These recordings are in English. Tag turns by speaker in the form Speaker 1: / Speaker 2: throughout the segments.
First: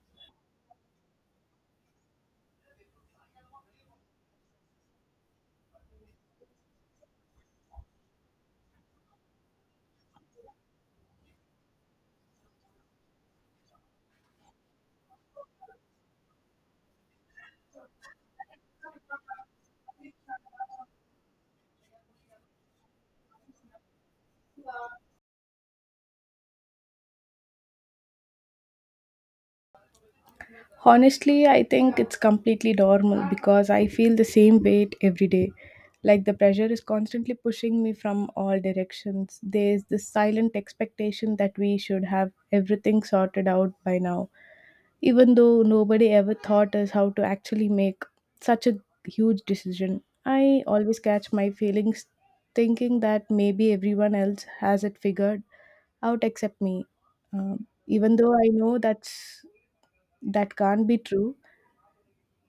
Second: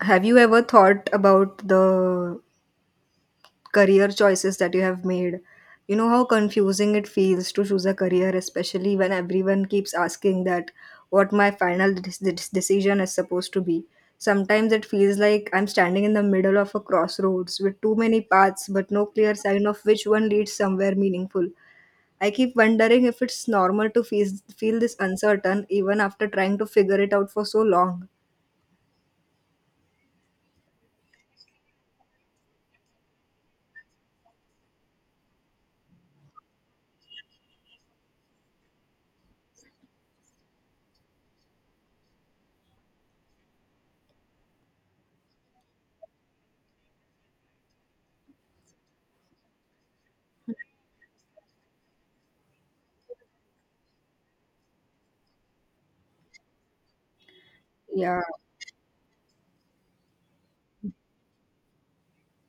Speaker 1: Have you ever thought about the career choices that you have made? You know how confusing it feels to choose a career, especially when everyone keeps asking that what my final decision is supposed to be. Sometimes it feels like I'm standing in the middle of a crossroads with too many paths, but no clear sign of which one leads somewhere meaningful. I keep wondering if it's normal to feel this uncertain even after trying to figure it out for so long.
Speaker 2: Honestly, I think it's completely normal because I feel the same weight every day. Like the pressure is constantly pushing me from all directions. There's this silent expectation that we should have everything sorted out by now, even though nobody ever taught us how to actually make such a huge decision. I always catch my feelings thinking that maybe everyone else has it figured out except me. Even
Speaker 1: Yeah.
Speaker 2: though I know that can't be true.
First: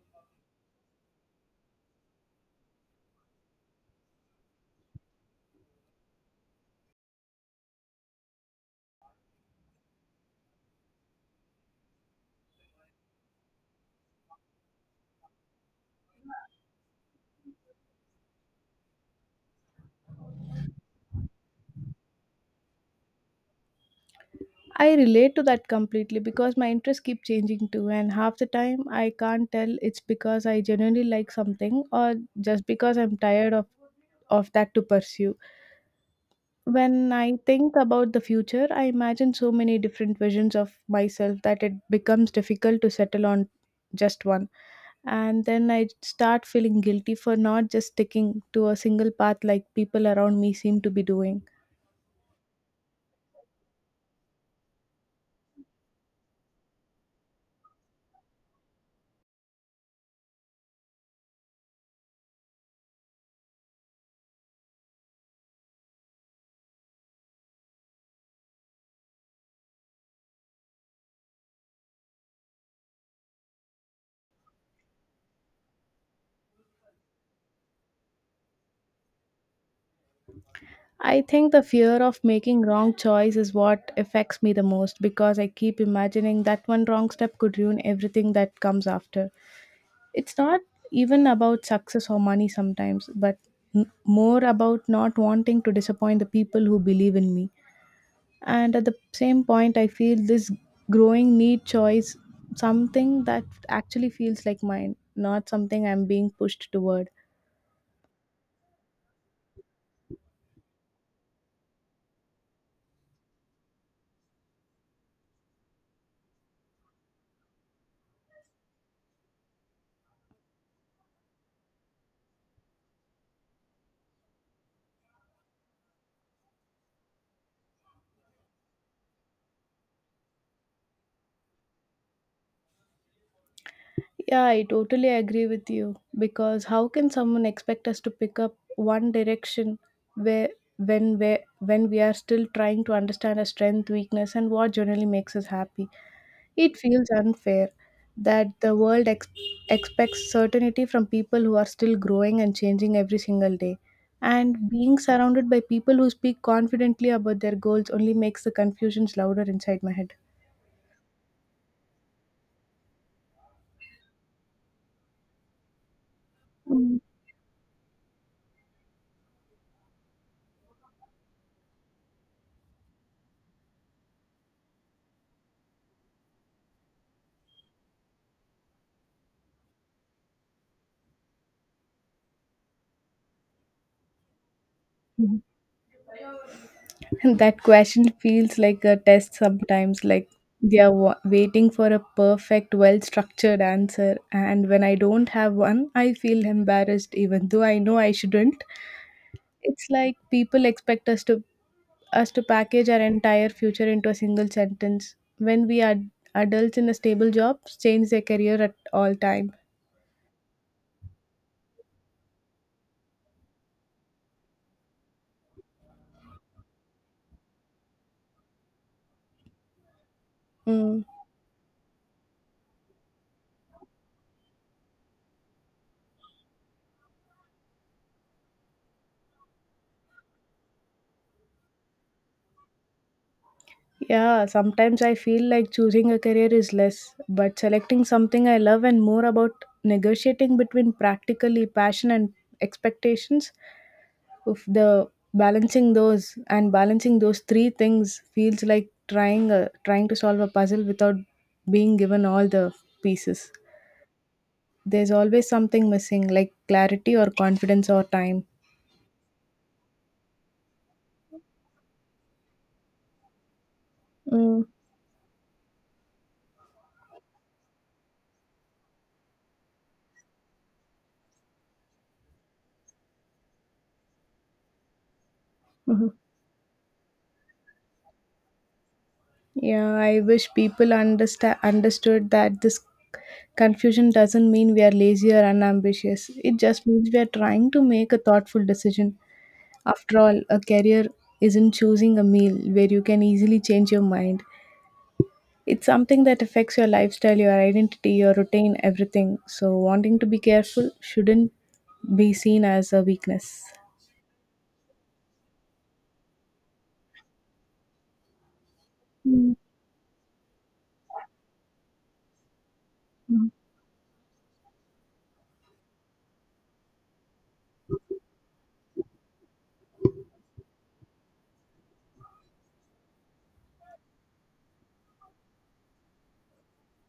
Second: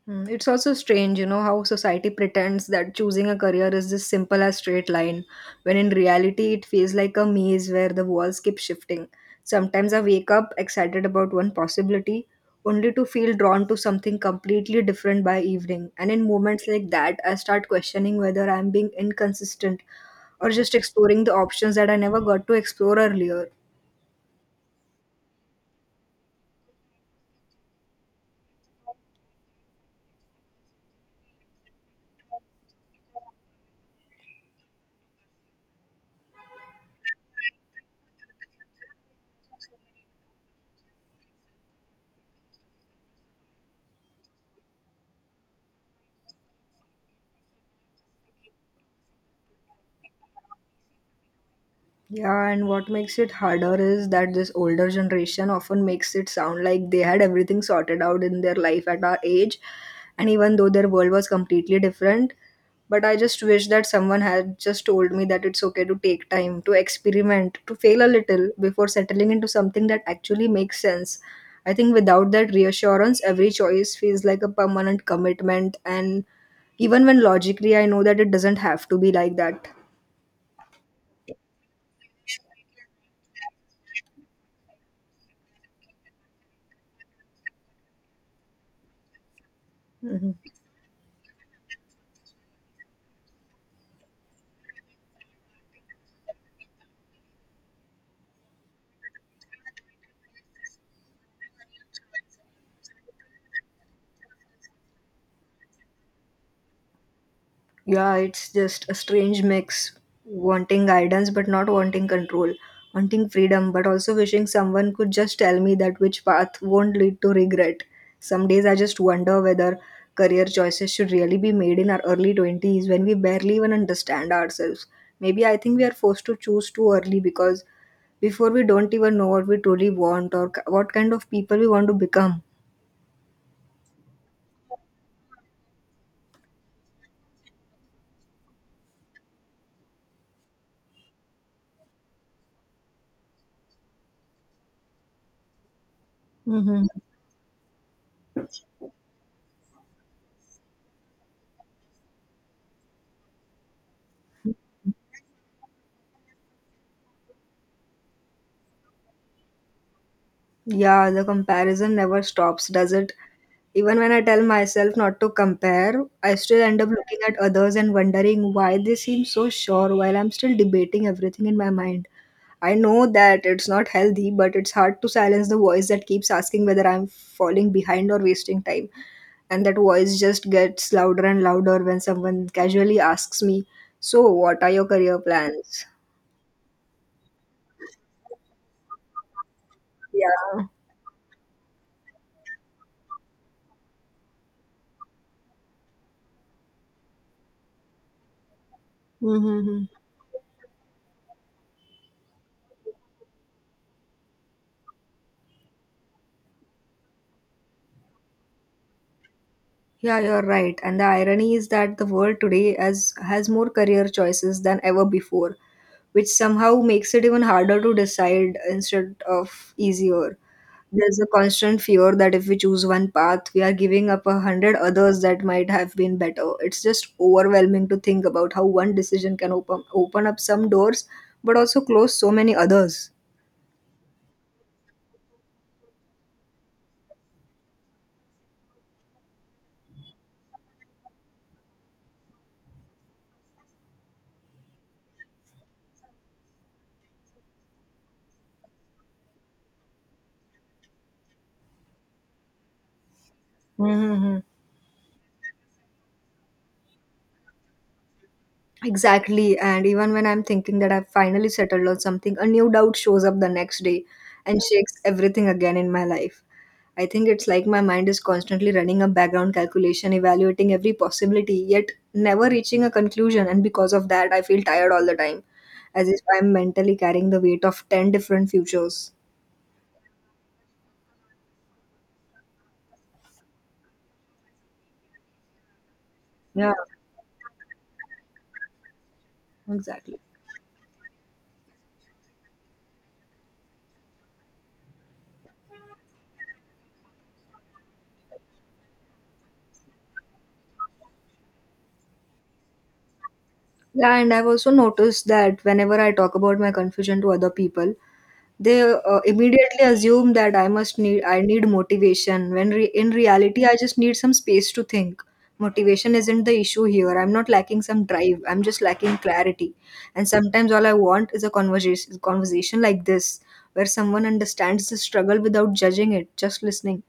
Speaker 1: It's also strange, how society pretends that choosing a career is this simple as straight line, when in reality it feels like a maze where the walls keep shifting. Sometimes I wake up excited about one possibility, only to feel drawn to something completely different by evening. And in moments like that, I start questioning whether I'm being inconsistent or just exploring the options that I never got to explore earlier.
Speaker 2: I relate to that completely because my interests keep changing too, and half the time I can't tell it's because I genuinely like something or just because I'm tired of that to pursue. When I think about the future, I imagine so many different visions of myself that it becomes difficult to settle on just one. And then I start feeling guilty for not just sticking to a single path like people around me seem to be doing.
Speaker 1: Yeah, and what makes it harder is that this older generation often makes it sound like they had everything sorted out in their life at our age, and even though their world was completely different. But I just wish that someone had just told me that it's okay to take time, to experiment, to fail a little before settling into something that actually makes sense. I think without that reassurance, every choice feels like a permanent commitment, and even when logically I know that it doesn't have to be like that.
Speaker 2: I think the fear of making wrong choice is what affects me the most because I keep imagining that one wrong step could ruin everything that comes after.
Speaker 1: Mhm.
Speaker 2: It's not even about success or money sometimes, but more about not wanting to disappoint the people who believe in me. And at the same point, I feel this growing need choice something that actually feels like mine, not something I'm being pushed toward.
Speaker 1: Yeah, it's just a strange mix wanting guidance but not wanting control, wanting freedom but also wishing someone could just tell me that which path won't lead to regret. Some days I just wonder whether career choices should really be made in our early 20s when we barely even understand ourselves. Maybe I think we are forced to choose too early because before we don't even know what we truly want or what kind of people we want to become.
Speaker 2: Yeah, I totally agree with you because how can someone expect us to pick up one direction where where when we are still trying to understand our strength, weakness and what generally makes us happy? It
Speaker 1: Mm-hmm.
Speaker 2: feels unfair that the world expects certainty from people who are still growing and changing every single day. And being surrounded by people who speak confidently about their goals only makes the confusions louder inside my head.
Speaker 1: Yeah, the comparison never stops, does it? Even when I tell myself not to compare, I still end up looking at others and wondering why they seem so sure while I'm still debating everything in my mind. I know that it's not healthy, but it's hard to silence the voice that keeps asking whether I'm falling behind or wasting time. And that voice just gets louder and louder when someone casually asks me, so, what are your career
Speaker 2: Mm.
Speaker 1: plans?
Speaker 2: That question feels like a test sometimes, like
Speaker 1: Yeah.
Speaker 2: they are waiting for a perfect well structured answer, and when I don't have one I feel embarrassed even though I know I shouldn't.
Speaker 1: Hmm.
Speaker 2: It's like people expect us to package our entire future into a single sentence when we are adults in a stable job, change their career at all time.
Speaker 1: Yeah, you're right. And the irony is that the world today has more career choices than ever before, which somehow makes it even harder to decide instead of easier.
Speaker 2: Mm.
Speaker 1: There's a constant fear that if we choose one path, we are giving up a hundred others that might have been better. It's just overwhelming to think about how one decision can open up some doors, but also close so many others.
Speaker 2: Yeah, sometimes I feel like choosing a career is less, but selecting something I love and more about negotiating between practically passion and expectations of the balancing those and balancing those three things feels like trying to solve a puzzle without being given all the pieces.
Speaker 1: Mm-hmm.
Speaker 2: There's always something missing like clarity or confidence or time.
Speaker 1: Exactly. And even when I'm thinking that I've finally settled on something, a new doubt shows up the next day
Speaker 2: Mm-hmm.
Speaker 1: and shakes everything again in my life. I think it's like my mind is constantly running a background calculation, evaluating every possibility, yet never reaching a conclusion. And because of that, I feel tired all the time, as if I'm mentally carrying the weight of 10 different futures.
Speaker 2: Yeah, I wish people understand understood that this confusion doesn't mean we are lazy or unambitious. It
Speaker 1: Yeah,
Speaker 2: just means we are trying to make a thoughtful decision. After
Speaker 1: exactly.
Speaker 2: all, a career isn't choosing a meal where you can easily change your mind. It's something that affects your lifestyle, your identity, your routine, everything. So wanting to be careful shouldn't be seen as a weakness.
Speaker 1: Yeah, and I've also noticed that whenever I talk about my confusion to other people, they
Speaker 2: Mm,
Speaker 1: immediately assume that I need motivation when in
Speaker 2: mm.
Speaker 1: reality I just need some space to think. Motivation isn't the issue here. I'm not lacking some drive. I'm just lacking clarity. And sometimes all I want is a conversation like this where someone understands the struggle without judging it, just listening.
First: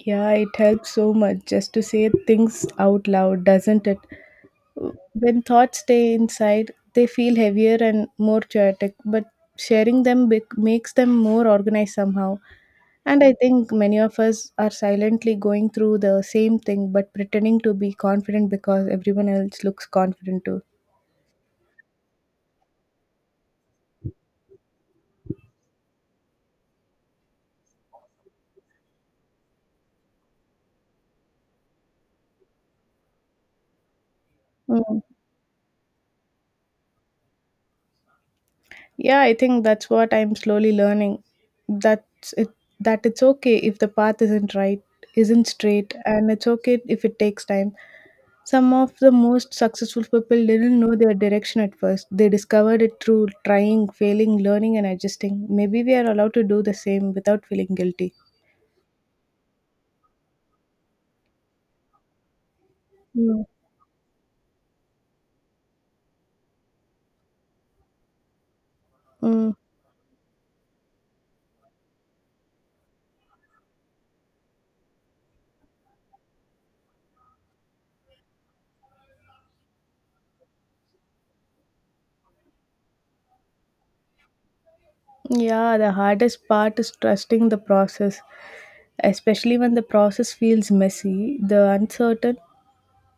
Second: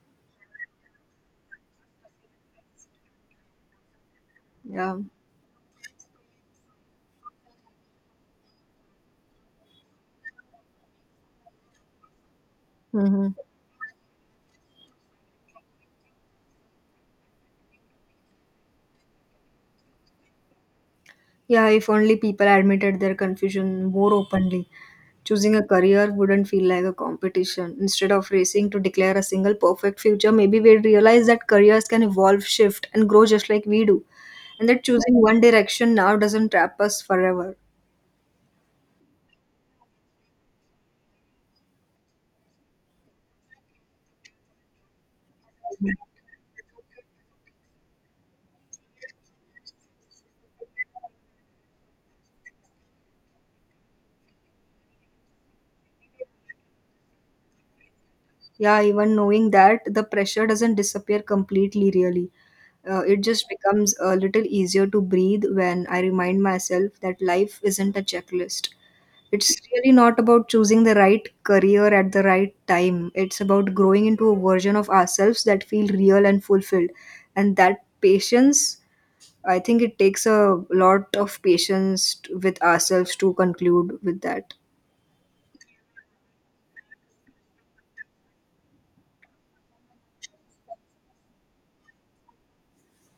Speaker 2: Yeah, it helps so much just to say things out loud, doesn't it?
Speaker 1: Yeah.
Speaker 2: When thoughts stay inside, they feel heavier and more chaotic, but sharing them makes them more organized somehow. And
Speaker 1: Mm-hmm.
Speaker 2: I think many of us are silently going through the same thing but pretending to be confident because everyone else looks confident too.
Speaker 1: Yeah, if only people admitted their confusion more openly. Choosing a career wouldn't feel like a competition. Instead of racing to declare a single perfect future, maybe we'd realize that careers can evolve, shift, and grow just like we do. And that
Speaker 2: Mm.
Speaker 1: choosing one direction now doesn't trap us forever.
Speaker 2: Yeah, I think that's what I'm slowly learning. That's it that it's okay if the path isn't right, isn't straight, and it's okay if it takes time. Some of the most successful people didn't know their direction at first. They discovered it through trying, failing, learning and adjusting. Maybe we are allowed to do the same without feeling guilty.
Speaker 1: Yeah, even knowing that the pressure doesn't disappear completely, really. It
Speaker 2: Mm.
Speaker 1: just becomes a little easier to breathe when I remind myself that life isn't a checklist.
Speaker 2: Mm.
Speaker 1: It's really not about choosing the right career at the right time. It's about growing into a version of ourselves that feel real and fulfilled. And that patience, I think it takes a lot of patience with ourselves to conclude with that.
Speaker 2: Yeah, the hardest part is trusting the process, especially when the process feels messy, the uncertain.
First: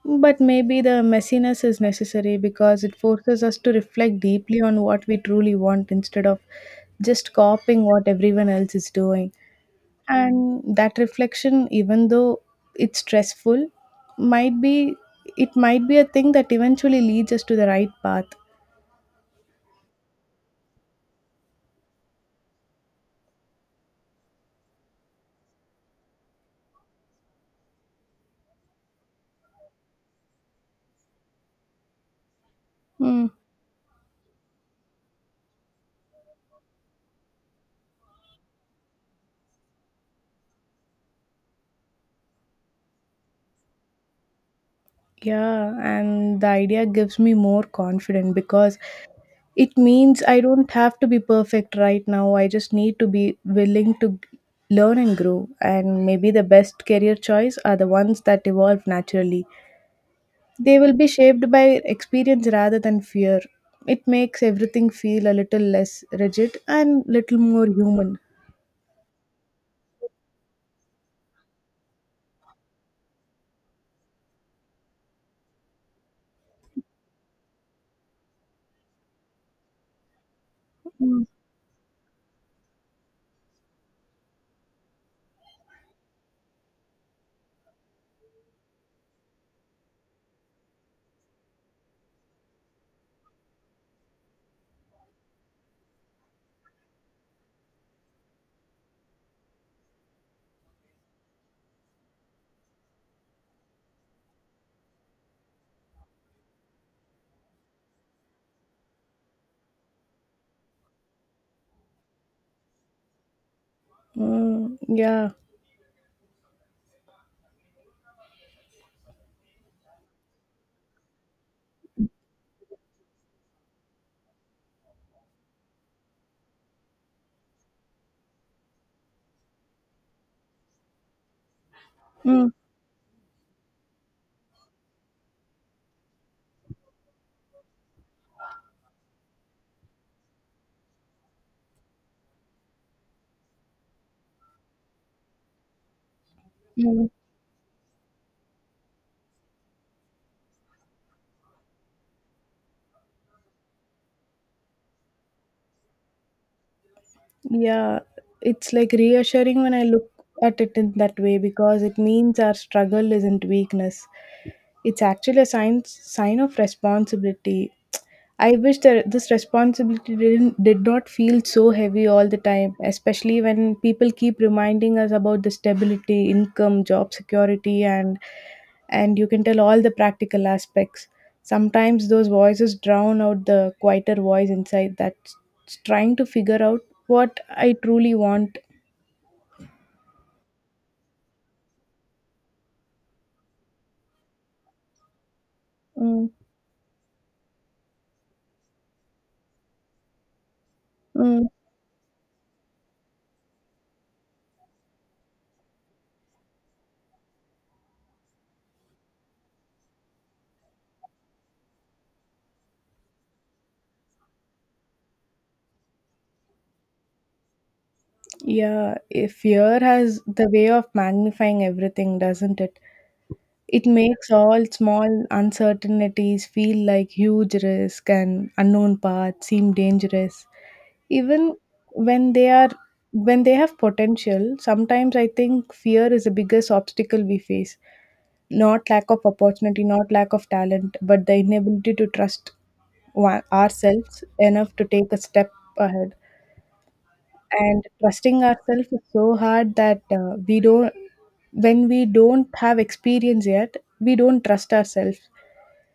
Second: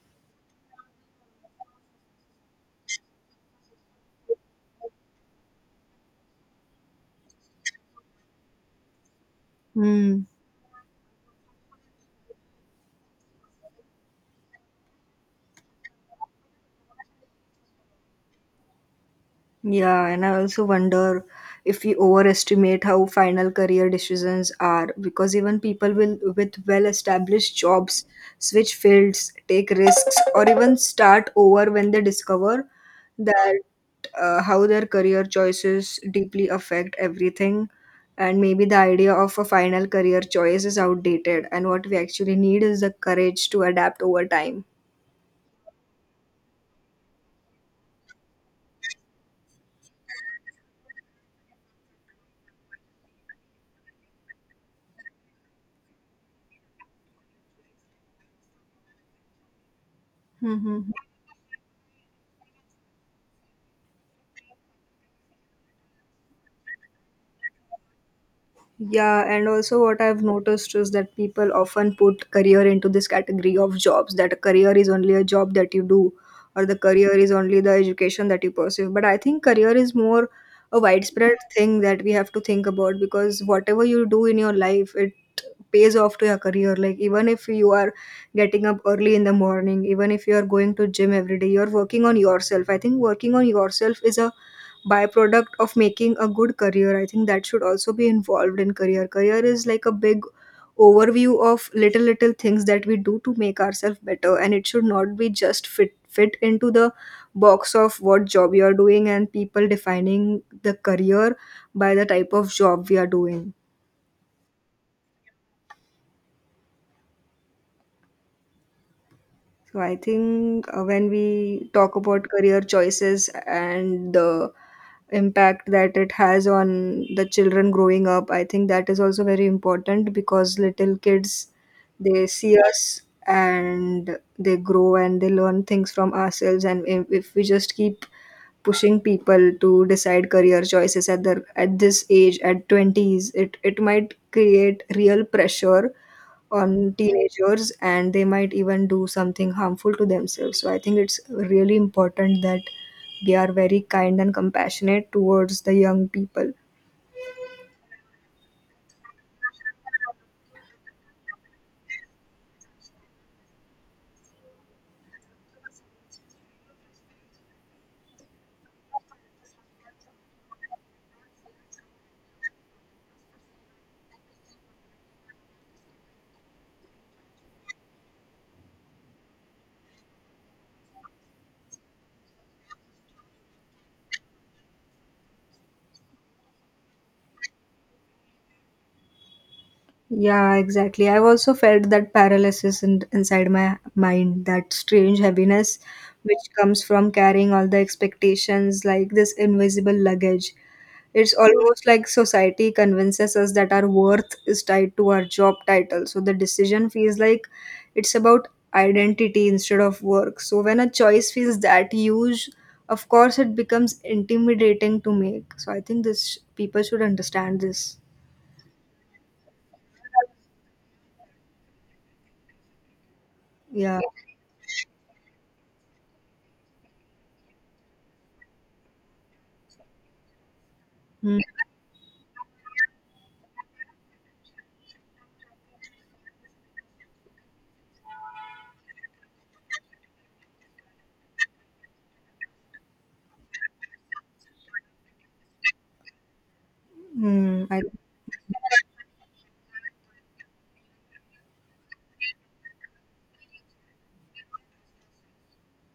Speaker 2: But maybe the messiness is necessary because it forces us to reflect deeply on what we truly want instead of just copying what everyone else is doing.
Speaker 1: Hmm.
Speaker 2: And that reflection, even though it's stressful, might be it might be a thing that eventually leads us to the right path.
Speaker 1: Yeah, and I also wonder if we overestimate how final career decisions are because even with well established jobs switch fields, take risks, or even start over when they discover
Speaker 2: Hmm.
Speaker 1: that how their career choices deeply affect everything. And maybe the idea of a final career choice is outdated, and what we actually need is the courage to adapt over time.
Speaker 2: Yeah, and the idea gives me more confidence because it means I don't have to be perfect right now. I just need to be willing to learn and grow. And maybe the best career choice are the ones that evolve naturally. They
Speaker 1: Hmm.
Speaker 2: will be shaped by experience rather than fear. It makes everything feel a little less rigid and little more human.
Speaker 1: Yeah, and also what I've noticed is that people often put career into this category of jobs, that a career is only a job that you do or the career is only the education that you pursue. But I think career is more a
Speaker 2: Mm.
Speaker 1: widespread thing that we have to think about because whatever you do in your life, it pays off to your career. Like even if you are getting up early in the morning, even if you are going to gym every day, you're working on yourself. I think working on yourself is a byproduct of making a good career. I think that should also be involved in career. Career is like a big overview of little things that we do to make ourselves better, and it should not be just fit into the box of what job you are doing and people defining the career by the type of job we are doing.
Speaker 2: Mm, yeah.
Speaker 1: So I think when we talk about career choices and the impact that it has on the children growing up, I think that is also very important because little kids, they
Speaker 2: Mm,
Speaker 1: see us and they grow and they learn things from ourselves, and if we just keep pushing people to decide career choices at their at this age at 20s, it might create real pressure on
Speaker 2: mm.
Speaker 1: teenagers and they might even do something harmful to themselves. So I think it's really important that we are very kind and compassionate towards the young people.
Speaker 2: Yeah, it's like reassuring when I look at it in that way because it means our struggle isn't weakness. It's actually a sign of responsibility. I wish that this responsibility did not feel so heavy all the time, especially when people keep reminding us about the stability, income, job security, and you can tell all the practical aspects. Sometimes those voices drown out the quieter voice inside that's trying to figure out what I truly want.
Speaker 1: Yeah, exactly. I've also felt that paralysis inside my mind, that strange heaviness
Speaker 2: Mm,
Speaker 1: which comes from carrying all the expectations like this invisible luggage. It's
Speaker 2: mm.
Speaker 1: almost like society convinces us that our worth is tied to our job title. So the decision feels like it's about identity instead of work. So when a choice feels that huge, of course it becomes intimidating to make. So I think this people should understand this.
Speaker 2: Yeah, if fear has the way of magnifying everything, doesn't it? It
Speaker 1: Yeah.
Speaker 2: makes all small uncertainties feel like huge risk and unknown paths seem dangerous.
Speaker 1: Hmm.
Speaker 2: Even when they are when they have potential, sometimes I think fear is the biggest obstacle we face. Not lack of opportunity, not lack of talent, but the inability to trust ourselves enough to take a step ahead.
Speaker 1: Hmm. I,
Speaker 2: And trusting ourselves is so hard that we don't when we don't have experience yet we don't trust ourselves.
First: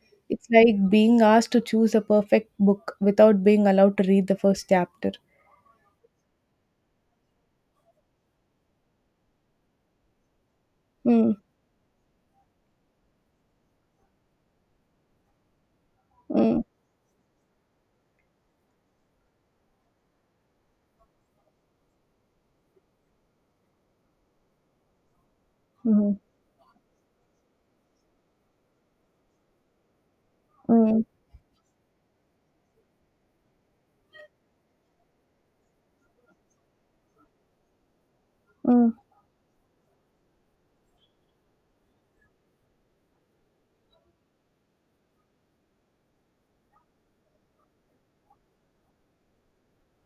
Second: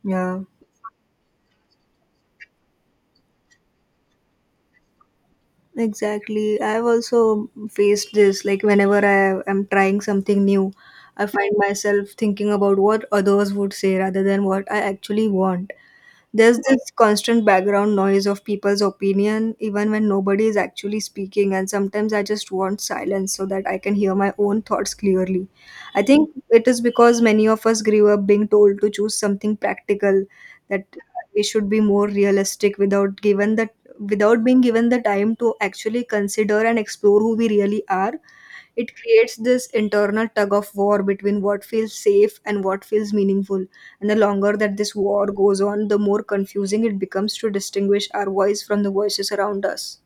Speaker 1: yeah.
Speaker 2: It's like being asked to choose a perfect book without being allowed to read the first chapter.
Speaker 1: Exactly. I've also faced this. Like, whenever I am trying something new, I
Speaker 2: Mm,
Speaker 1: find myself thinking about what others would say rather than what I actually want. There's
Speaker 2: mm,
Speaker 1: this constant background noise of people's opinion, even when nobody is actually speaking. And sometimes I just want silence so that I can hear my own thoughts clearly. I
Speaker 2: mm,
Speaker 1: think it is because many of us grew up being told to choose something practical, that
Speaker 2: mm,
Speaker 1: we should be more realistic without being given the time to actually consider and explore who we really are.
Speaker 2: mm.
Speaker 1: It creates this internal tug of war between what feels safe and what feels meaningful. And the longer that this war goes on, the more confusing it becomes to distinguish our voice from the voices around us.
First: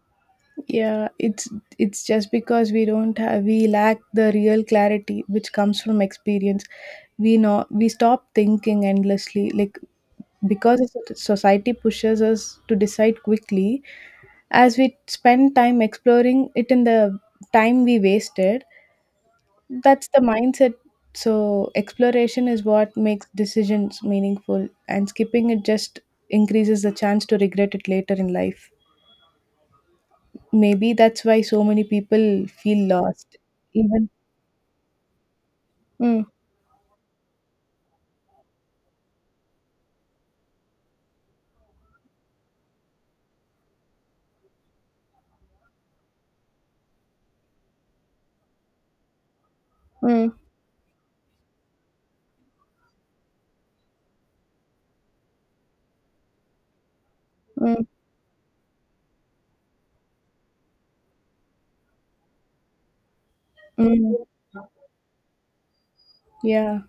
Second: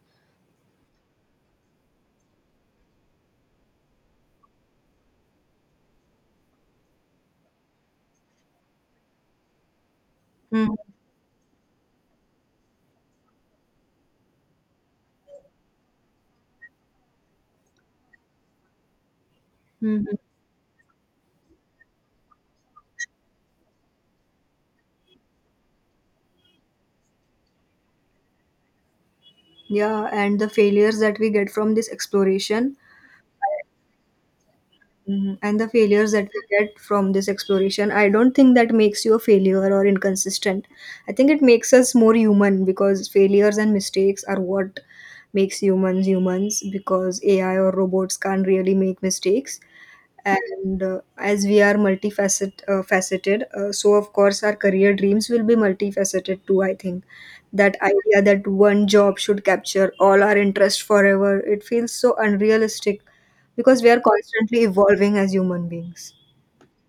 Speaker 2: Yeah, it's just because we don't have, we lack the real clarity which comes from experience. We know we stop thinking endlessly, like
Speaker 1: Mhm.
Speaker 2: because the society pushes us to decide quickly, as we spend time exploring it in the time we wasted. That's
Speaker 1: Mhm.
Speaker 2: the mindset. So exploration is what makes decisions meaningful, and skipping it just increases the chance to regret it later in life.
Speaker 1: Yeah, and the
Speaker 2: Maybe
Speaker 1: failures that
Speaker 2: that's
Speaker 1: we
Speaker 2: why
Speaker 1: get
Speaker 2: so
Speaker 1: from
Speaker 2: many
Speaker 1: this
Speaker 2: people
Speaker 1: exploration
Speaker 2: feel lost even.
Speaker 1: Mhm. And the failures
Speaker 2: Mm,
Speaker 1: that we get from this exploration, I don't think that makes you a failure or inconsistent. I think it makes us more human because failures and mistakes are what makes humans humans because AI or robots can't really make mistakes.
Speaker 2: mm,
Speaker 1: And as we are faceted, so of course our career dreams will be multifaceted too. I think that
Speaker 2: mm,
Speaker 1: idea that one job should capture all our interest forever, it feels so unrealistic because we are
Speaker 2: mm,
Speaker 1: constantly evolving as human beings.
Speaker 2: yeah.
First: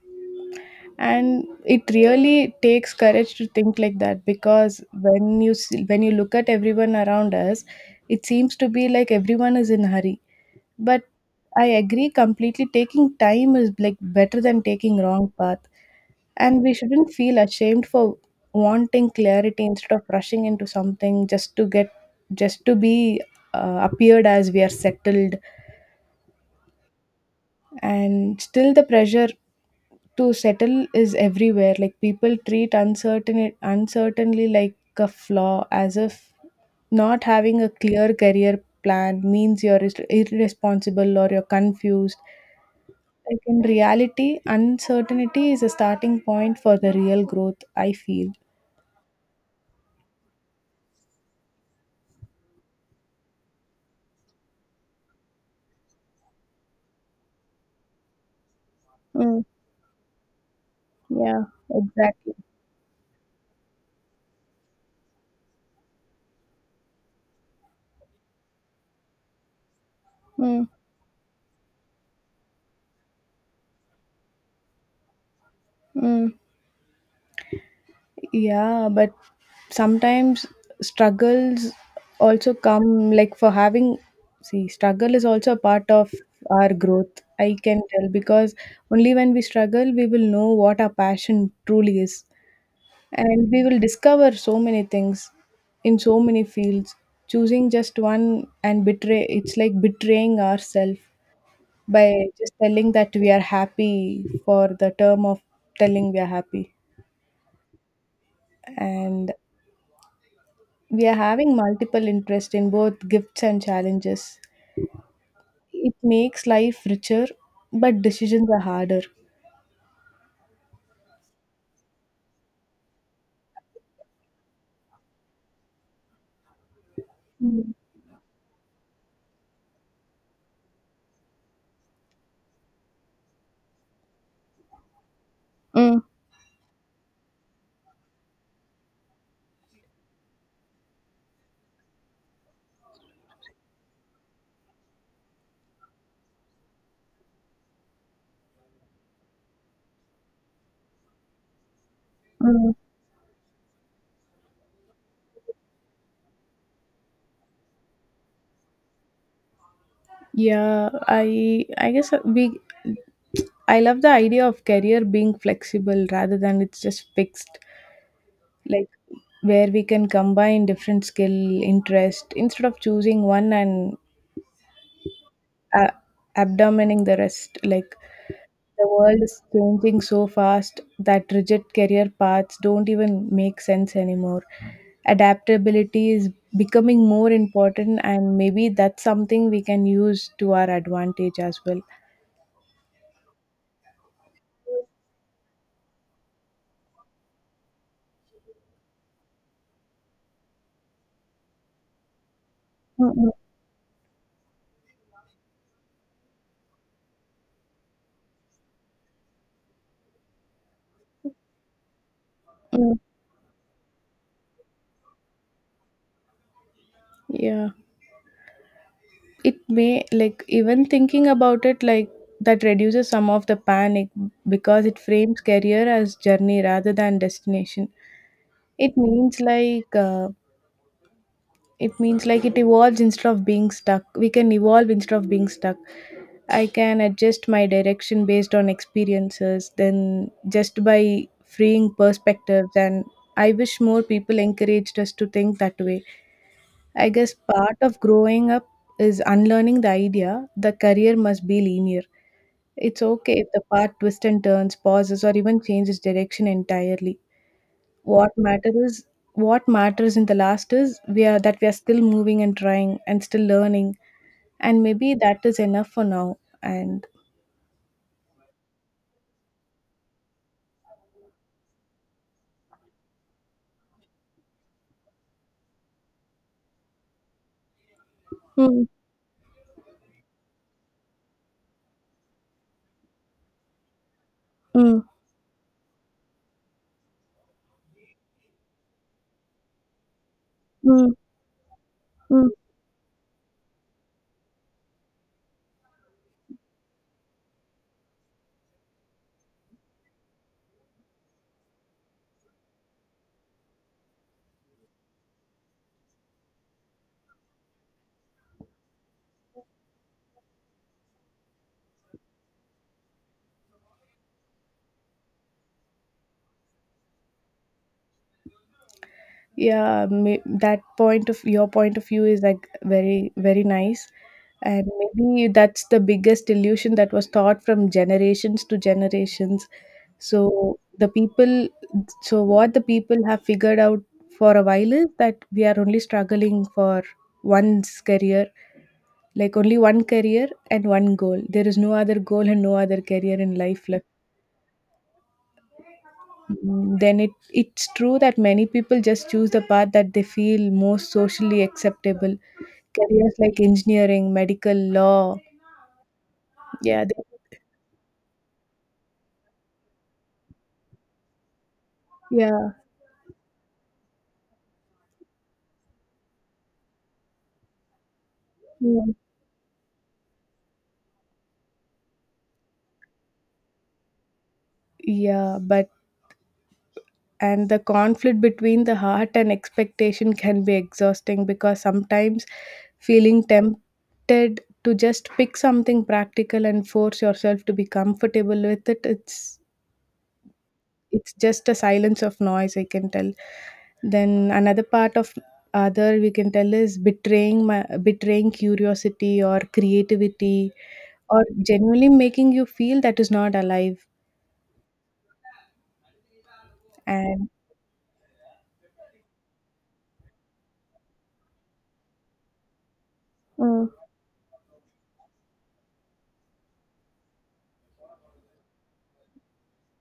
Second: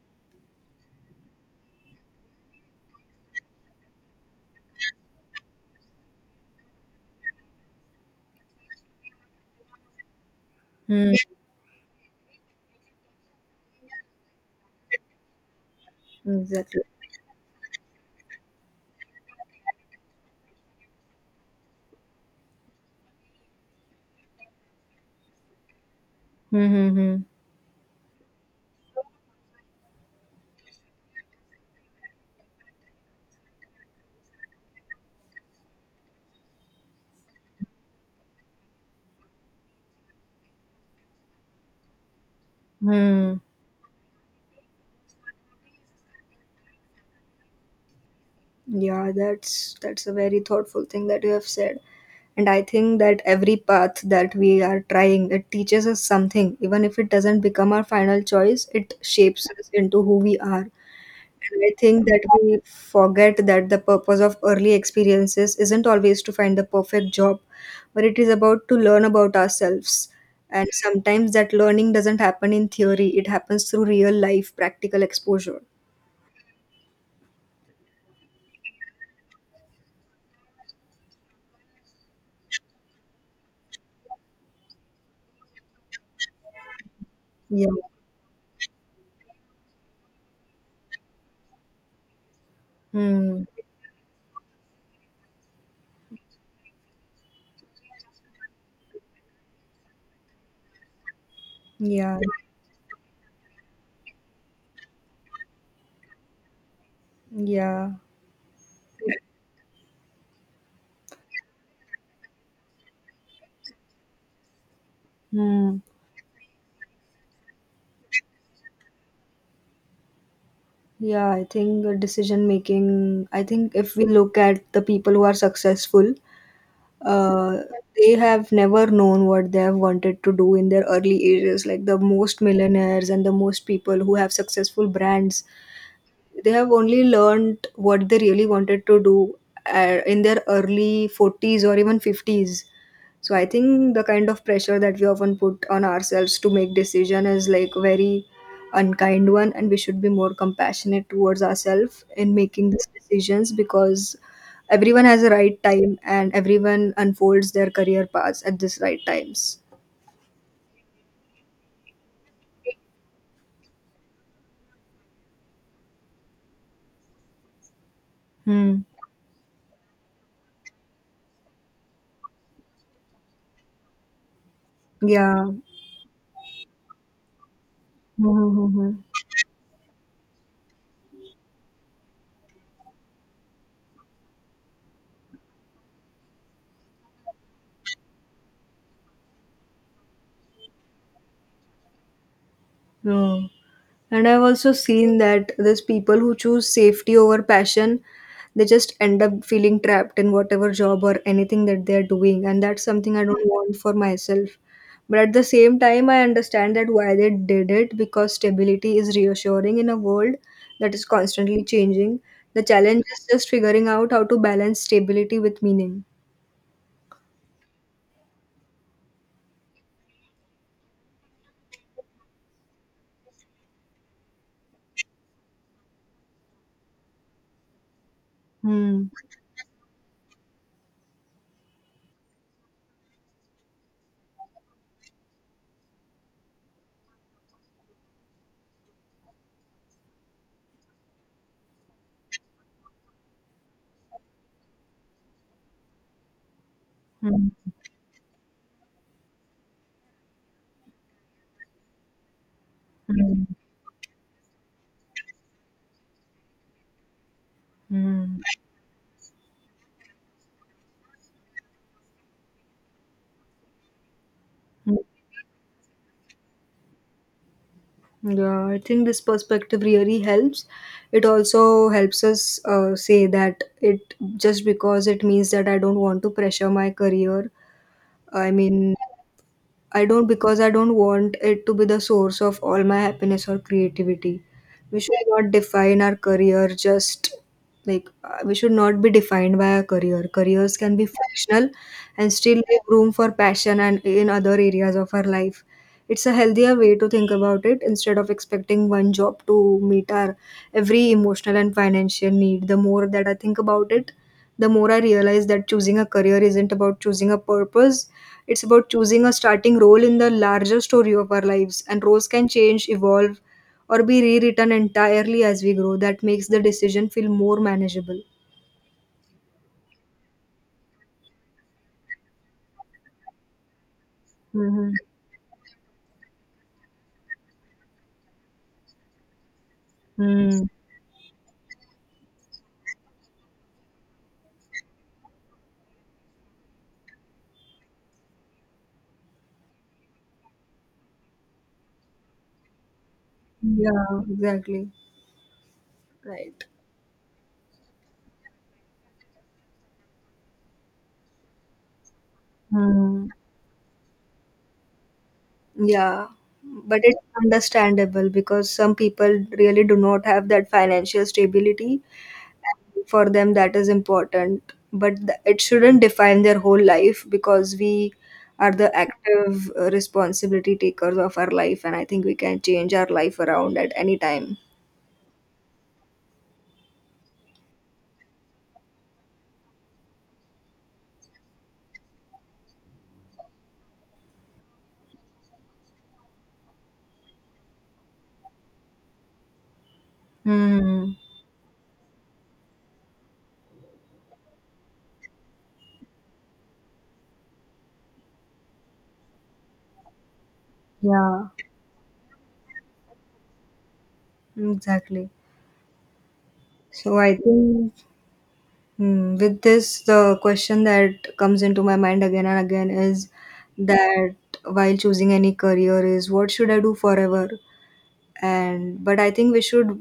Speaker 2: And it really takes courage to think like that because when you see, when you look at everyone around us, it seems to be like everyone is in a hurry. But
Speaker 1: Hmm.
Speaker 2: I agree completely. Taking time is like better than taking wrong path. And we
Speaker 1: Exactly.
Speaker 2: shouldn't feel ashamed for wanting clarity instead of rushing into something just to get just to be appeared as we are settled.
Speaker 1: Hmm.
Speaker 2: And still the pressure to settle is everywhere. Like people treat uncertainly like a flaw, as if not having a clear career plan means you're irresponsible or you're confused. Like
Speaker 1: Hmm.
Speaker 2: in reality, uncertainty is a starting point for the real growth, I feel.
Speaker 1: Yeah, that's a very thoughtful thing that you have said. And I think that every path that we are trying, it teaches us something. Even if it doesn't become our final choice, it
Speaker 2: Mm,
Speaker 1: shapes us into who we are.
Speaker 2: yeah,
Speaker 1: And I think that
Speaker 2: exactly.
Speaker 1: we forget that the purpose of early experiences isn't always to find the perfect job, but it is about to learn about ourselves.
Speaker 2: Mm,
Speaker 1: And sometimes that learning doesn't happen in theory, it happens through real life practical exposure.
Speaker 2: mm. Yeah, but sometimes struggles also come like for having, see, struggle is also a part of our growth. I
Speaker 1: Yeah.
Speaker 2: can tell because only when we struggle, we will know what our passion truly is. And
Speaker 1: Hmm.
Speaker 2: we will discover so many things in so many fields. Choosing just one and betray it's like betraying ourselves by
Speaker 1: Yeah.
Speaker 2: just telling that we are happy for the term of telling we are happy.
Speaker 1: Yeah.
Speaker 2: And we are having multiple interest in both gifts and challenges.
Speaker 1: Hmm.
Speaker 2: It makes life richer but decisions are harder.
Speaker 1: Yeah, I think decision making. I think if we look at the people who are successful, uh, they have never known what they have wanted to do in their early ages. Like the most millionaires and the most people who have successful brands,
Speaker 2: Mm,
Speaker 1: they have only learned what they really wanted to do in their early 40s or even 50s. So I think the kind of pressure that we often put on ourselves to make decision is like very unkind one, and we should be more compassionate towards ourselves in making
Speaker 2: mm.
Speaker 1: these decisions, because everyone has a right time and everyone unfolds their career paths at this right times.
Speaker 2: Yeah, I guess we, I love the idea of career being flexible rather than it's just fixed.
Speaker 1: Hmm.
Speaker 2: Like where we can combine different skill interest instead of choosing one and
Speaker 1: Yeah.
Speaker 2: uh, abdomining the rest. Like the
Speaker 1: Mm-hmm.
Speaker 2: world is changing so fast that rigid career paths don't even make sense anymore. Adaptability is becoming more important, and maybe that's something we can use to our advantage as well.
Speaker 1: And I've also seen that there's people who choose safety over passion. They just end up feeling trapped in whatever job or anything that they're doing. And that's
Speaker 2: Mm,
Speaker 1: something I
Speaker 2: mm,
Speaker 1: don't want for myself. But at the same time, I understand that why they did it, because stability is reassuring in a world that is constantly changing. The
Speaker 2: mm.
Speaker 1: challenge is just figuring out how to balance stability with meaning.
Speaker 2: Yeah, it may like even thinking about it like that reduces some of the panic because it frames career as journey rather than destination. It
Speaker 1: Hmm.
Speaker 2: means like uh, it means like it evolves instead of being stuck. We can evolve instead of being stuck. I can adjust my direction based on experiences then just by freeing perspectives, and I wish more people encouraged us to think that way. I guess
Speaker 1: Hmm.
Speaker 2: part of growing up is unlearning the idea the career must be linear. It's okay if the path twists and turns, pauses, or even changes direction entirely. What
Speaker 1: Hmm.
Speaker 2: matters is what matters in the last is we are that we are still moving and trying and still learning, and
Speaker 1: Hmm.
Speaker 2: maybe that is enough for now. And
Speaker 1: Yeah, I think this perspective really helps. It also helps us say that it just because it means that I don't want to pressure my career. I
Speaker 2: mm,
Speaker 1: mean, I don't, because I don't want it to be the source of all my happiness or creativity. We
Speaker 2: mm,
Speaker 1: should not define our career just like we should not be defined by our career. Careers can be
Speaker 2: mm,
Speaker 1: functional and
Speaker 2: mm.
Speaker 1: still leave room for passion and in other areas of our life. It's a healthier way to think about it instead of expecting one job to meet our every emotional and financial need. The more that I think about it, the more I realize that choosing a career isn't about choosing a purpose, it's about choosing a starting role in the larger story of our lives. And roles can change, evolve, or be rewritten entirely as we grow. That makes the decision feel more manageable.
Speaker 2: Yeah may, that point of your point of view is like very nice. And
Speaker 1: Hmm.
Speaker 2: maybe that's the biggest illusion that was taught from generations to generations.
Speaker 1: Mm.
Speaker 2: so the people so what the people have figured out for a while is that we are only struggling for one's career, like only one career and one goal. There is no other goal and no other career in life left.
Speaker 1: Yeah, exactly. Right.
Speaker 2: Then it it's true that many people just choose the path that they feel most socially acceptable,
Speaker 1: Mm.
Speaker 2: careers like engineering, medical, law.
Speaker 1: Yeah, but
Speaker 2: yeah they,
Speaker 1: it's understandable because some people really do not have that financial stability
Speaker 2: yeah.
Speaker 1: for them, that is important, but it shouldn't define their whole life, because we are the
Speaker 2: yeah
Speaker 1: active responsibility takers of our life, and I think we can change our life around at any time.
Speaker 2: yeah, but and the conflict between the heart and expectation can be exhausting, because sometimes feeling tempted to just pick something practical and force yourself to be comfortable with it,
Speaker 1: Hmm.
Speaker 2: it's just a silence of noise, I can tell. Then another part of other, we can tell, is betraying curiosity or creativity, or
Speaker 1: Yeah,
Speaker 2: genuinely making you feel that is not alive.
Speaker 1: exactly. So I
Speaker 2: And
Speaker 1: think, hmm, with this the question that comes into my mind again and again is
Speaker 2: Mm,
Speaker 1: that while choosing any career is what should I do forever, and but I think we should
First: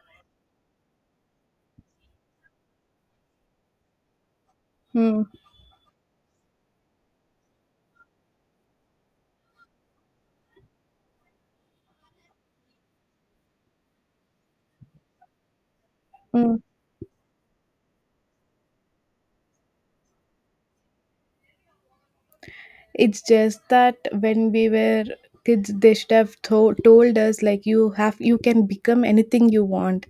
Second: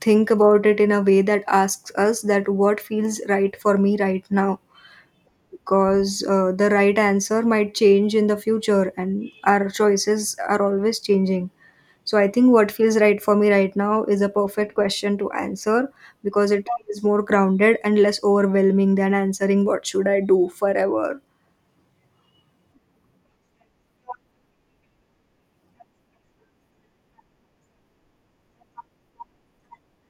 Speaker 1: think about it in a way that asks us that what feels right for me right now,
Speaker 2: mm,
Speaker 1: because the right answer might change in the future and our choices are always changing. So I think what feels right for me right now is a perfect question to answer, because
Speaker 2: mm.
Speaker 1: it is more grounded and less overwhelming than answering what should I do forever.
Speaker 2: it's just that when we were kids, they should have told us like you have, you can become anything you want.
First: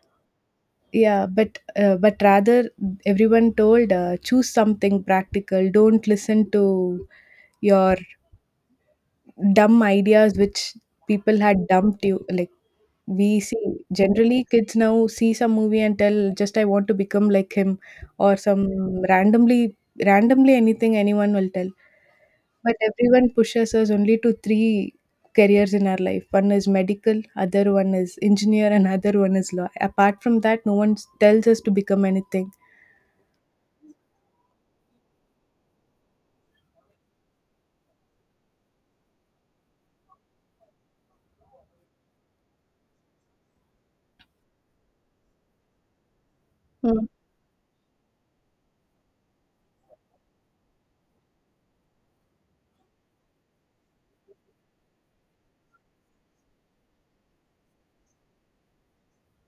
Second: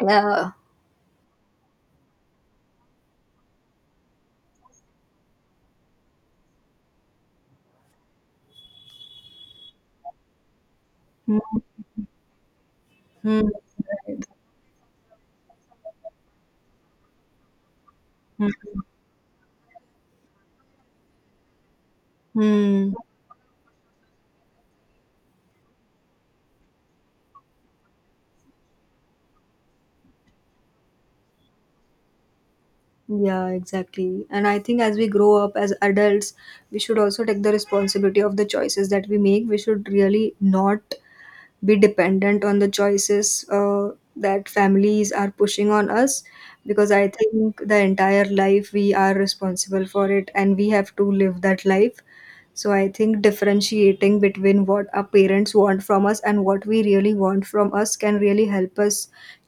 Speaker 1: Yeah.
Speaker 2: Yeah, but rather everyone told, choose something practical. Don't listen to your dumb ideas which people
Speaker 1: Hmm.
Speaker 2: had dumped you. Like, we
Speaker 1: Hmm.
Speaker 2: see
Speaker 1: Right.
Speaker 2: generally kids now see some movie and tell just, I want to become like him. Or
Speaker 1: Hmm.
Speaker 2: some randomly, anything anyone will tell. But
Speaker 1: Hmm.
Speaker 2: everyone pushes us only to three careers in our life. One is medical, other one is engineer, and other one is law. Apart from that, no one tells us to become anything.
Speaker 1: Yeah, exactly. And I think as we grow up as adults, we should also take the responsibility of the choices that we make. We should really not be dependent on the choices that families are pushing on us, because
Speaker 2: Mm,
Speaker 1: I think the entire life we are responsible for it and we have to live that life. So I think differentiating between what our parents want from us and what we really want from us can really help us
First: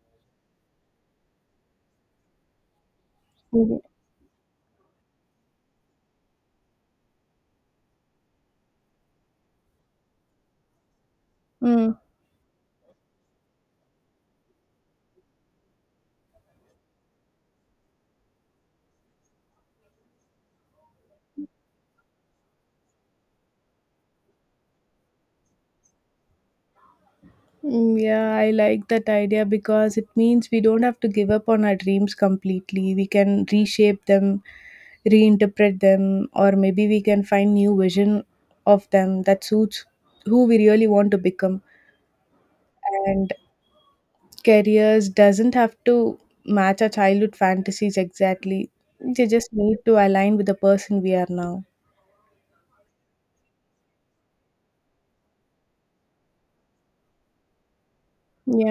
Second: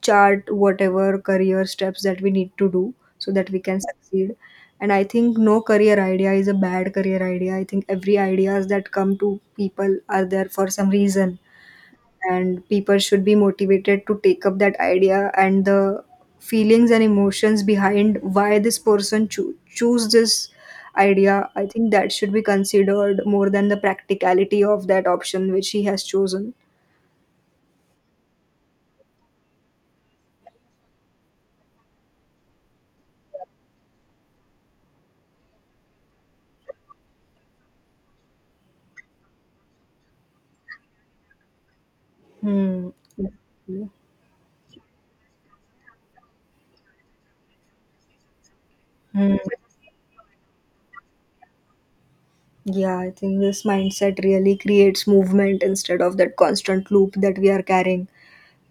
Speaker 1: chart whatever career steps that we need to do so that we
Speaker 2: okay.
Speaker 1: can succeed. And I think no career idea is a bad career idea. I think every ideas that come to people are there for some reason,
Speaker 2: Mm,
Speaker 1: and people should be motivated to take up that idea, and the feelings and emotions behind why this person choose this idea, I think that should be considered more than the practicality of that option which he has chosen.
Speaker 2: Yeah, I like that idea because it means we don't have to give up on our dreams completely. We can reshape them, reinterpret them, or maybe we can find new vision of them that suits who we really want to become.
Speaker 1: Hmm.
Speaker 2: And careers doesn't have to match our childhood fantasies exactly. They
Speaker 1: Hmm.
Speaker 2: just need to align with the person we are now.
Speaker 1: Yeah, I think this mindset really creates movement instead of that constant loop that we are carrying,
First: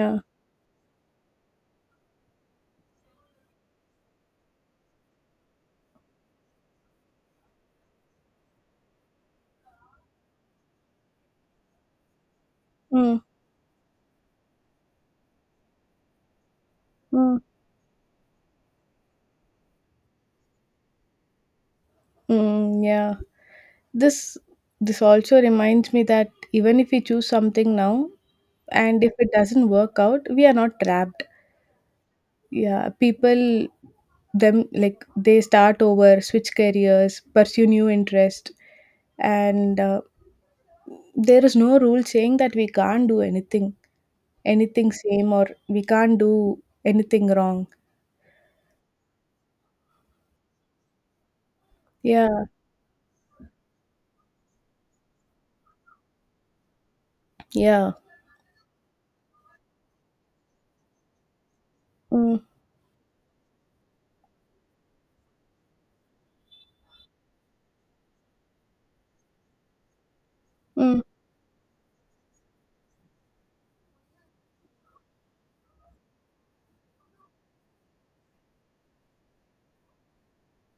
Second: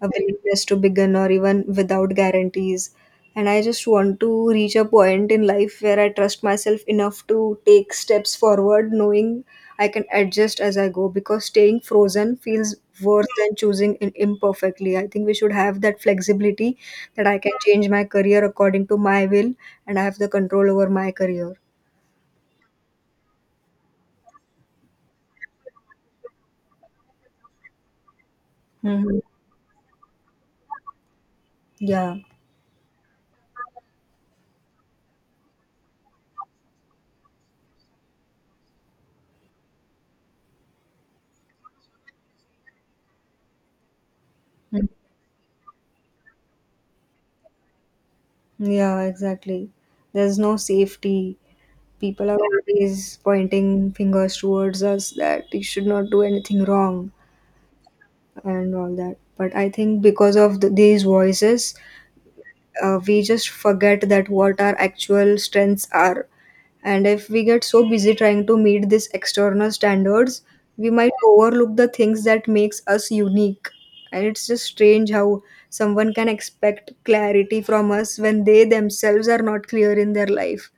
Speaker 1: a willingness to begin or even without guarantees. And I just want to reach a point in life where I trust myself enough to take steps forward, knowing I can adjust as I go, because staying frozen feels
Speaker 2: Mm,
Speaker 1: worse than choosing in imperfectly. I think we should have that flexibility that
Speaker 2: mm.
Speaker 1: I can change my career according to my will, and I have the control over my career.
Speaker 2: Yeah. This this also reminds me that even if we choose something now and if
Speaker 1: Hmm.
Speaker 2: it doesn't work out, we are not trapped.
Speaker 1: Yeah.
Speaker 2: Yeah, people them, like they start over, switch careers, pursue new interest, and there is no rule saying that we can't do anything same, or we can't do anything wrong.
Speaker 1: Yeah, exactly. There's no safety. People are
Speaker 2: Yeah,
Speaker 1: always pointing fingers towards us that we should not do anything wrong
Speaker 2: yeah.
Speaker 1: and all that. But I think because of the, these voices,
Speaker 2: Mm,
Speaker 1: we just forget that what our actual strengths are, and if we get so busy trying to meet these external standards, we
Speaker 2: mm.
Speaker 1: might overlook the things that makes us unique. And it's just strange how someone can expect clarity from us when they themselves are not clear in their life.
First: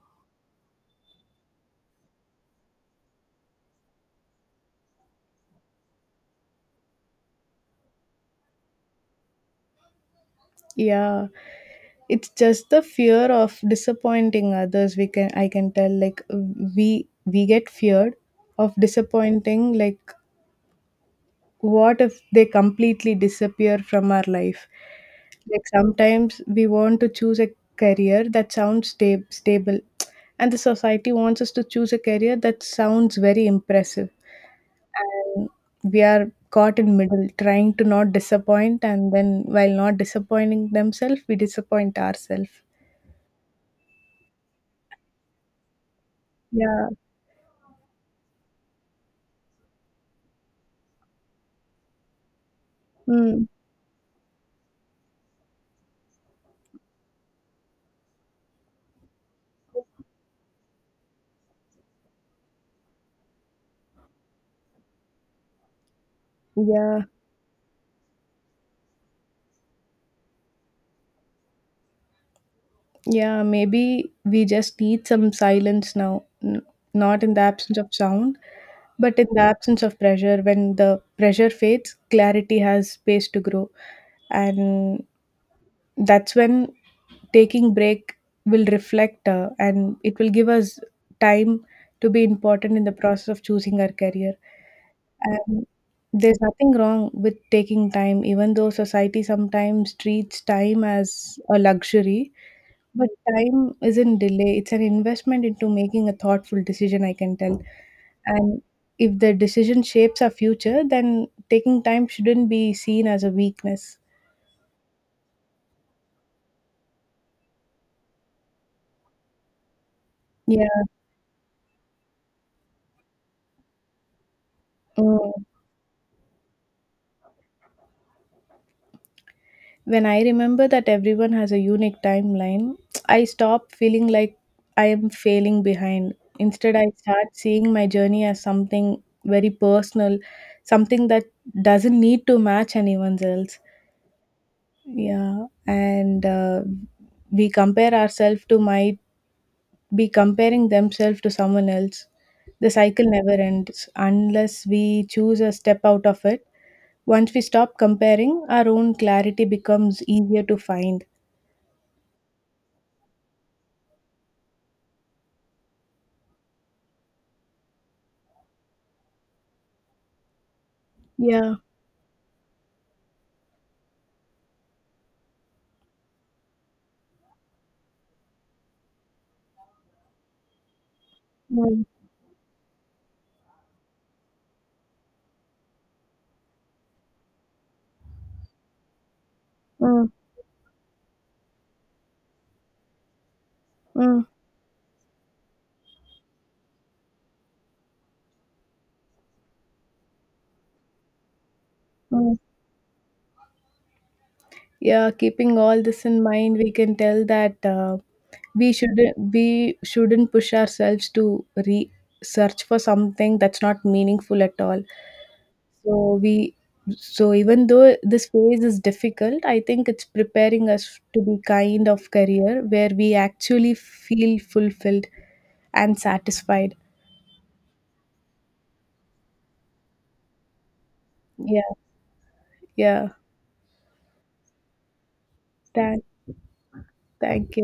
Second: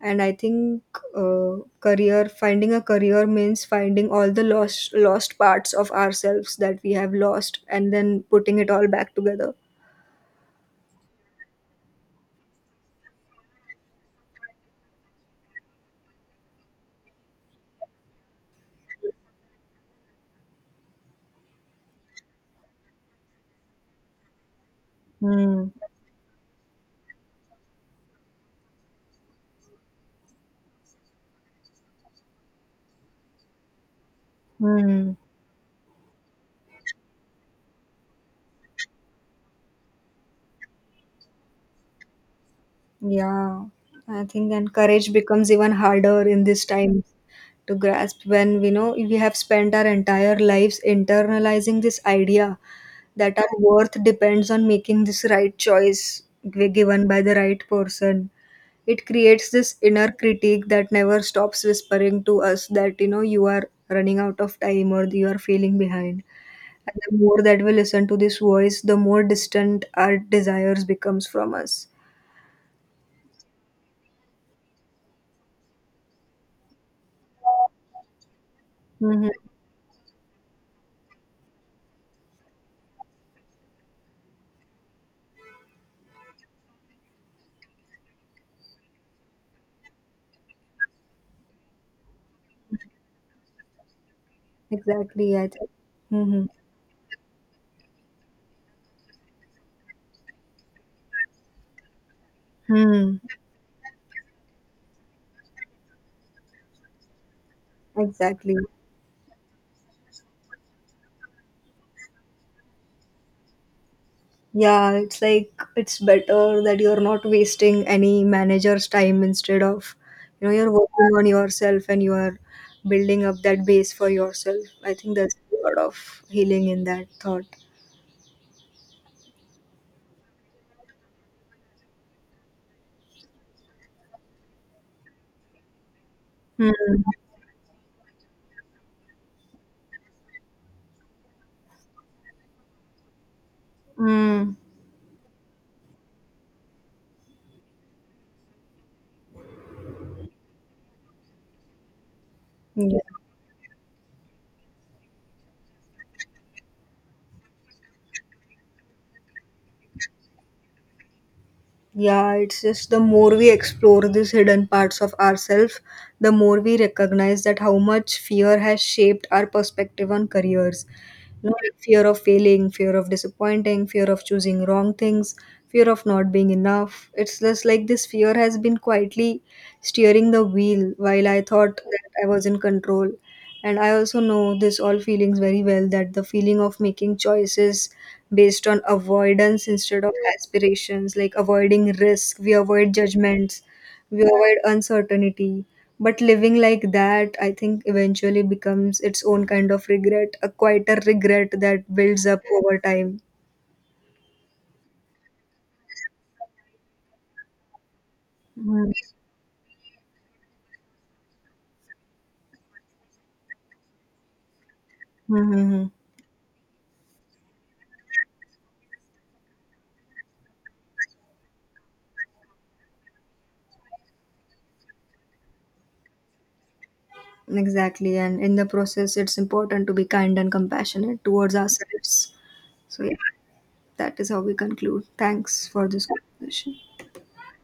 Speaker 1: And I think, uh, career finding a career means finding all the lost parts of ourselves that we have lost and then putting it all back together.
Speaker 2: yeah, it's just the fear of disappointing others, we can, I can tell, like we get feared of disappointing, like what if they completely disappear from our life. Like
Speaker 1: Hmm.
Speaker 2: sometimes we want to choose a career that sounds stable, and the society wants us to choose a career that sounds very impressive,
Speaker 1: Hmm.
Speaker 2: and we are caught in middle trying to not disappoint, and then while not disappointing themselves, we disappoint ourselves.
Speaker 1: Yeah, I think and courage becomes even harder in this
Speaker 2: Yeah.
Speaker 1: time to grasp when we know we have spent our entire lives internalizing this idea that
Speaker 2: Mm.
Speaker 1: our worth depends on making this right choice given by the right person. It creates this inner critique that never stops whispering to us that you know you are running out of time or you are failing behind. And
Speaker 2: Yeah.
Speaker 1: the more that we listen to this voice, the more distant our desires becomes from us.
Speaker 2: Yeah, maybe we just need some silence now, not in the absence of sound, but in
Speaker 1: Mhm.
Speaker 2: the absence of pressure. When the pressure fades, clarity has space to grow. And that's when taking break will reflect, and it will give us time to be important in the process of choosing our career.
Speaker 1: Exactly. I
Speaker 2: And
Speaker 1: think.
Speaker 2: there's
Speaker 1: Mm-hmm.
Speaker 2: nothing wrong with taking time, even though society sometimes treats time as a luxury, but
Speaker 1: Hmm.
Speaker 2: time isn't delay, it's an investment into making a thoughtful decision, I can tell.
Speaker 1: Exactly.
Speaker 2: And if the decision shapes our future, then taking time shouldn't be seen as a weakness.
Speaker 1: Yeah, it's like it's better that you're not wasting any manager's time instead of, you know, you're
Speaker 2: Yeah.
Speaker 1: working on yourself and you are building up that base for yourself. I think
Speaker 2: Mm.
Speaker 1: there's a lot of healing in that thought.
Speaker 2: When I remember that everyone has a unique timeline, I stop feeling like I am failing behind. Instead, I
Speaker 1: Hmm.
Speaker 2: start seeing my journey as something very personal, something that doesn't need to match anyone's else.
Speaker 1: Hmm.
Speaker 2: Yeah, and we compare ourselves to might be comparing themselves to someone else. The
Speaker 1: Yeah.
Speaker 2: cycle never ends unless we choose a step out of it. Once we stop comparing, our own clarity becomes easier to find.
Speaker 1: Yeah, it's just the more we explore these hidden parts of ourselves, the more we recognize that how much fear has shaped our perspective on careers. You
Speaker 2: Yeah.
Speaker 1: know, like fear of failing, fear of disappointing, fear of choosing wrong things, fear of not being enough. It's just like this fear has been quietly steering the wheel while I thought
Speaker 2: Mm,
Speaker 1: that I was in control. And I also know this all feelings very well that the feeling of making choices based on avoidance instead
Speaker 2: mm,
Speaker 1: of aspirations, like avoiding risk, we avoid judgments,
Speaker 2: mm,
Speaker 1: we avoid uncertainty. But living like that, I think eventually becomes its own kind of regret, a quieter regret that builds
Speaker 2: mm.
Speaker 1: up over time.
Speaker 2: Yeah, keeping all this in mind, we can tell that, we shouldn't push ourselves to re search for something that's not meaningful at all.
Speaker 1: Mm-hmm.
Speaker 2: So we so even though this phase is difficult, I think it's preparing us to be kind of career where we actually feel fulfilled and satisfied.
Speaker 1: Exactly, and in the process, it's important to be kind and compassionate towards
Speaker 2: Yeah,
Speaker 1: ourselves. So,
Speaker 2: yeah.
Speaker 1: yeah, that is how we conclude. Thanks for
Speaker 2: Thank,
Speaker 1: this conversation.
Speaker 2: thank you.